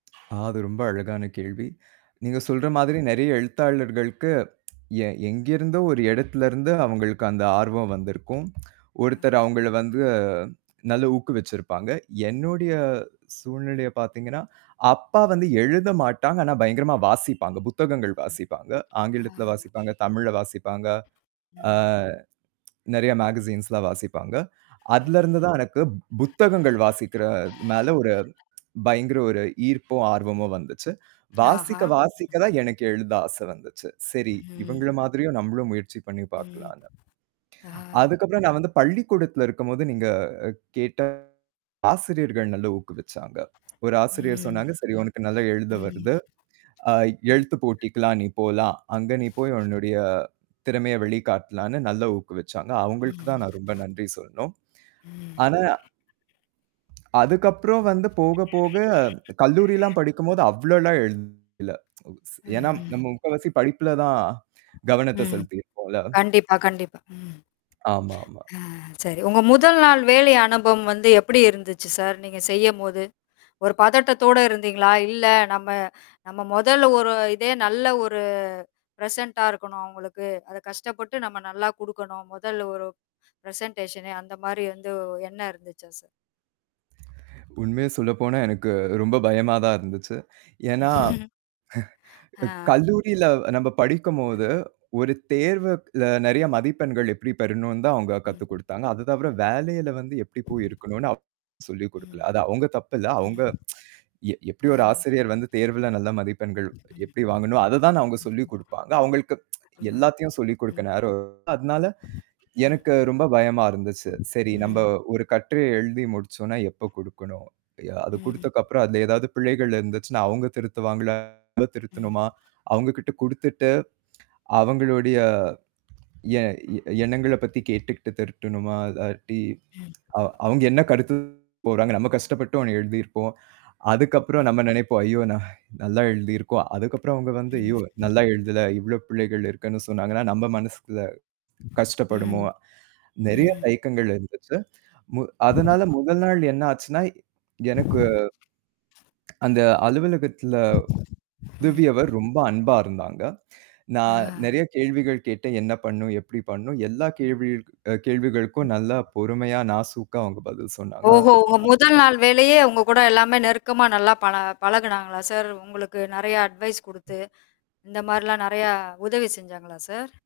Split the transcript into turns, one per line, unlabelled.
அது ரொம்ப அழகான கேள்வி. நீங்கச் சொல்ற மாதிரி நிறைய எழுத்தாளர்களுக்கு எ எங்கிருந்தோ ஒரு இடத்திலிருந்து அவுங்களுக்கு அந்த ஆர்வம் வந்திருக்கும் ஒருத்தர் அவுங்கள வந்து நல்ல ஊக்கு வச்சிருப்பாங்க. என்னுடைய சூழ்நிலையப் பார்த்தீங்கன்னா, அப்பா வந்து எழுத மாட்டாங்க. ஆனா பயங்கரமா வாசிப்பாங்க. புத்தகங்கள்
ம்.
வாசிப்பாங்க. ஆங்கிலத்துல
[unintelligible]
வாசிப்பாங்க. தமிழ்ல வாசிப்பாங்க. ஆ,
ம்.
நிறைய மெகசீன்ஸ்லா வாசிப்பாங்க. அதுல இருந்து தான் எனக்குப் புத்தகங்கள் வாசிக்கிற மேல ஒரு பயங்கர ஒரு ஈர்ப்பும், ஆர்வமும் வந்துச்சு.
ஆஹா.
வாசிக்க, வாசிக்க தான் எனக்கு எழுத ஆசை வந்துச்சு. சரி,
ம்.
இவங்கள மாதிரியும் நம்மளும் முயற்சி பண்ணி
ம்.
பார்க்கலான்னு.
ஆ.
அதுக்கப்புறம் நான் வந்து பள்ளிக்கூடத்துல இருக்கும்போது நீங்கக் கேட்ட ஆசிரியர்கள் நல்ல ஊக்கு வச்சாங்க. ஒரு ஆசிரியர்
ம்
சொன்னாங்க. சரி, உனக்கு நல்லா எழுத
ம்.
வருது. ஆ எழுத்துப்போட்டிக்கு எல்லாம் நீ போலாம். அங்க நீ போய் உன்னுடைய திறமைய வெளிக்காட்டலாம்னு நல்ல ஊக்கு வச்சாங்க. அவங்களுக்கு
ம்
தான் நான் ரொம்ப நன்றி சொல்லணும்.
ம்.
ஆனா அதுக்கப்புறம் வந்து போக, போக கல்லூரி எல்லாம் படிக்கும்போது அவ்ளோ எல்லாம் எழுதல. ஸ்
ம்.
ஏன்னா
ம்.
நம்ம முக்காவாசி படிப்புல தான் கவனத்த
ம்.
செலுத்தியிருப்போம்ல.
கண்டிப்பா, கண்டிப்பா ம்.
ஆமா. ஆமா.
அ சரி உங்க முதல் நாள் வேலை அனுபவம் வந்து எப்பிடி இருந்துச்சு சார்? நீங்கச் செய்யும்போது. ஒரு பதட்டத்தோட இருந்தீங்களா? இல்ல நம்ம நம்ம முதல் ஒரு இதே நல்ல ஒரு ப்ரெசென்ட்டா இருக்கணும் அவுங்களுக்கு. அதக் கஷ்டப்பட்டு நம்ம நல்லா குடுக்கணும். முதல் ஒரு ப்ரெசண்டேஷன்னு அந்தமாரி வந்து என்ன இருந்துச்சா சார்?
உண்மைய சொல்லப்போனா, எனக்கு ரொம்ப பயமாதான் இருந்துச்சு. ஏன்னா,
ஆ.
க கல்லூரியில நம்ம படிக்கும்போது
[unintelligible]
ஒரு தேர்வுல அ நிறைய
ம்.
மதிப்பெண்கள் எப்பிடி பெறணுன்னு தான் அவுங்க கத்து
ம்.
கொடுத்தாங்க. அது தவிர வேலையில வந்து எப்பிடி போய் இருக்கணுன்னு அப் சொல்லிக் கொடுக்கல.
ம்,
அது அவுங்க தப்பு இல்ல. அவுங்க
ம்.
எப் எப்பிடி ஒரு
ஆ.
ஆசிரியர் வந்து தேர்வுல நல்ல மதிப்பெண்கள் எப்பிடி வாங்கணும், அதத் தான் அவுங்க சொல்லிக் கொடுப்பாங்க. அவுங்களுக்கு
ஆமா.
எல்லாத்தையும் சொல்லிக் கொடுக்க
ம்.
நேரம் அதனால
ம்.
எனக்கு ரொம்ப பயமா இருந்துச்சு. சரி நம்ம
ம்.
ஒரு கட்டுரை எழுதி முடிச்சோன்னா எப்ப குடுக்கணும்? ய அதக் குடுத்த
ம்.
அப்புறம் அதுல ஏதாவது பிழைகள் இருந்துச்சுன்னா, அவுங்க திருத்துவாங்களா? நம்ம
ம்.
திருத்தணுமா? அவுங்ககிட்ட குடுத்துட்டு அவுங்களுடைய எ எண்ணங்களப் பத்தி கேட்டுட்டு திருத்தணுமா இல்லாட்டி,
ம்.
அ, அவுங் அவுங்க என்ன கருத்து கூறாங்க. நம்ம கஷ்டப்பட்டு ஒன்னு எழுதி இருப்போம். அதுக்கப்புறம்
ம்.
நம்ம நினைப்போம். ஐயோ! நான் நல்லா எழுதி இருக்கோம். அதுக்கப்புறம் அவுங்க வந்து
ம்,
ஐயோ!
ம்
நல்லா எழுதல. இவ்ளோ பிழைகள் இருக்குன்னு சொன்னாங்கனா, நம்ம மனசுல
ம்.
கஷ்டப்படுவோமா? நிறைய
ம்.
தயக்கங்கள் இருந்துச்சு. மு அதனால முதல் நாள் என்ன ஆச்சுன்னா எனக்கு அந்த அலுவலகத்துல
ம்.
உதவியவர் ரொம்ப அன்பா இருந்தாங்க. நான்
ஆ.
நிறைய கேள்விகள் கேட்டேன். என்ன பண்ணும், எப்பிடி பண்ணும்? எல்லா கேள்விகளுக் கேள்விகளுக்கும் அ நல்லா பொறுமையா நாசூக்கா அவுங்க பதில்
ஓஹோ! உங்க
சொன்னாங்க.
முதல் நாள் வேலையே உங்ககூட எல்லாமே நெருக்கமா நல்லா பழ பழகுனாங்களா சார்? உங்களுக்கு நிறைய அட்வைஸ் கொடுத்து, இந்தமாரில்லாம் நிறைய உதவி செஞ்சாங்களா சார்?